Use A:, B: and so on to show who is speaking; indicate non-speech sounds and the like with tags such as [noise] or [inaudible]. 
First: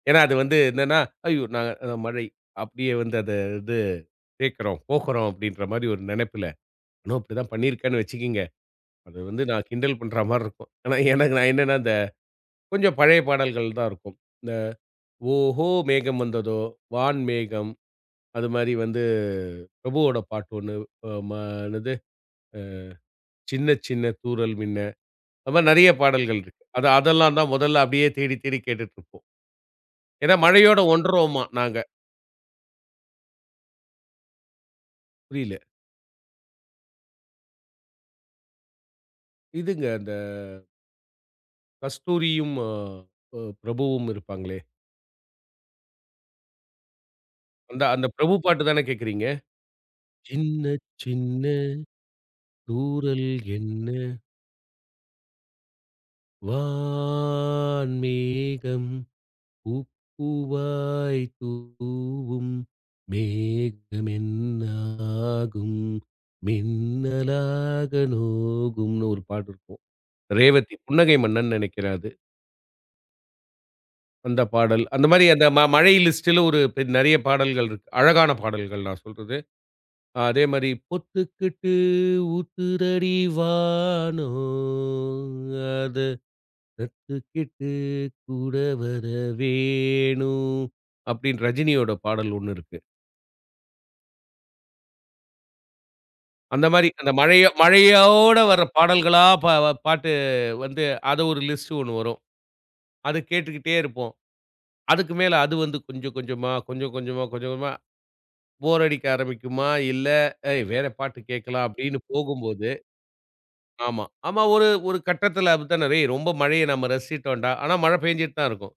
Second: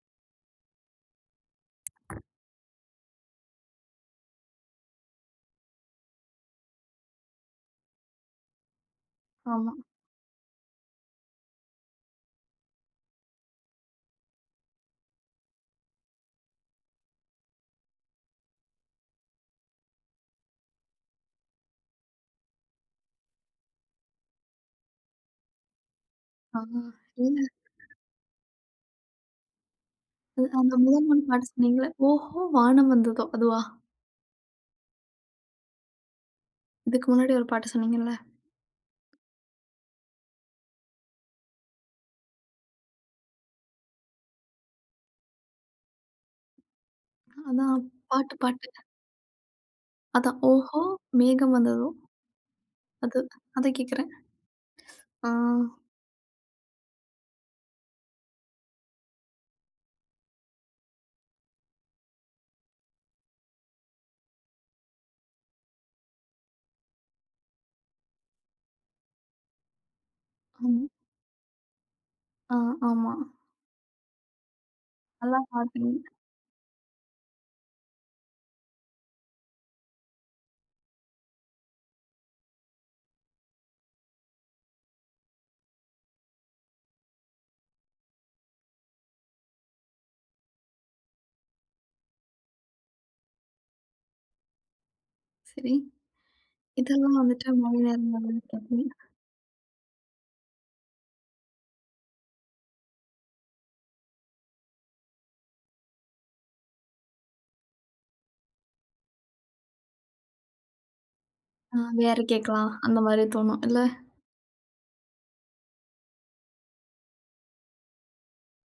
A: ஏன்னா அது வந்து. என்னான்னா, ஐயோ! நான் அது மழை அப்படியே வந்து அதை இது கேக்கறோம், போகறோம் அப்படின்ற மாரி ஒரு நெனைப்புல. நானும் அப்டி தான் பண்ணி இருக்கேன்னு வச்சுக்குங்க. அது வந்து நான்
B: ஆமா.
A: கிண்டல் பண்றா மாரி இருக்கும். ஆனா எனக்கு, நான் என்னான்னா இந்த, கொஞ்சம் பழைய பாடல்கள் தான் இருக்கும். இந்த, "ஓஹோ. மேகம் வந்ததோ", "வான் மேகம்" அது மாரி வந்து, அ பிரபுவோட பாட்டு ஒண்ணு அ மா என்னது? அ "சின்ன சின்ன தூறல் மின்ன" அது மாரி நெறைய பாடல்கள்
B: ஆ
A: இருக்கு. அது அதெல்லாம்
B: இல்ல.
A: தான். மொதல்ல அப்படியே தேடி தேடி கேட்டுட்ருப்போம். ஏன்னா
B: அந்த
A: மழையோட
B: முதன் மு
A: ஒன்றுரோம்மா!
B: பாட்டு
A: நாங்க.
B: சொன்னீங்களே! "ஓஹோ வானம் வந்ததோ" அதுவா?
A: புரியல.
B: இதுக்கு முன்னாடி ஒரு பாட்டு சொன்னீங்க இல்ல?
A: இதுங்க அந்த கஸ்தூரியும் அ பிரபுவும் இருப்பாங்களே!
B: அதான்
A: அந்த அந்த
B: பாட்டு,
A: பிரபு பாட்டு
B: பாட்டு.
A: தானா கேக்குறீங்க.
B: அதான்,
A: "சின்ன
B: "ஓஹோ
A: சின்ன
B: மேகம் வந்ததோ" அது.
A: தூறல்
B: அதக்
A: என்ன?"
B: கேக்குறேன். அ.
A: "வான்மேகம் பூப் பூவாய் தூவும். மேகம் என்ன ஆகும்? மின்னலாக நோகும்ன்னு" ஒரு பாட்டு இருக்கும்.
B: ஆ.
A: ரேவதி புன்னகை மன்னன் நெனைக்கிறேன் அது.
B: அ. ஆமா.
A: அந்தப் பாடல் அந்த மாரி
B: நல்லா
A: அந்த ம மழை
B: பாடுறீங்க.
A: லிஸ்டுல ஒரு பெ நெறையா பாடல்கள் இருக்கு. அழகான பாடல்கள். நான் சொல்றது. அதே மாரி, "பொத்துக்கிட்டு ஊத்துதடி வானம் அத கத்துகக்கிட்டு கூட வர வேணும்" அப்டின்னு ரஜினியோட பாடல் ஒண்ணு இருக்கு.
B: சரி
A: அந்த மாரி அந்த
B: இதெல்லாம்
A: மழையா
B: வந்துட்டு,
A: மழையோட வர்ற
B: [unintelligible]
A: பாடல்களா? பா பாட்டு வந்து, அது ஒரு லிஸ்டு ஒண்ணு வரும். அத கேட்டுக்கிட்டே இருப்போம். அதுக்கு மேல அது வந்து, கொஞ்சம் கொஞ்சமா, கொஞ்சம் கொஞ்சமா, கொஞ்சம் கொஞ்சமா, போர் அடிக்க ஆரம்பிக்குமா, இல்ல அ "வேற பாட்டு கேக்கலாம்"
B: அ
A: அப்டின்னு
B: வேற
A: போகும்போது
B: கேக்கலாம். அந்த மாரி தோணும், இல்ல?
A: ஆமா. ஆமா. ஒரு ஒரு கட்டத்துல அப்டித்தானே ரே ரொம்ப மழைய நம்ம ரசிச்சுட்டோம்டா! ஆனா மழை பெய்ஞ்சுட்டு தான் இருக்கும்.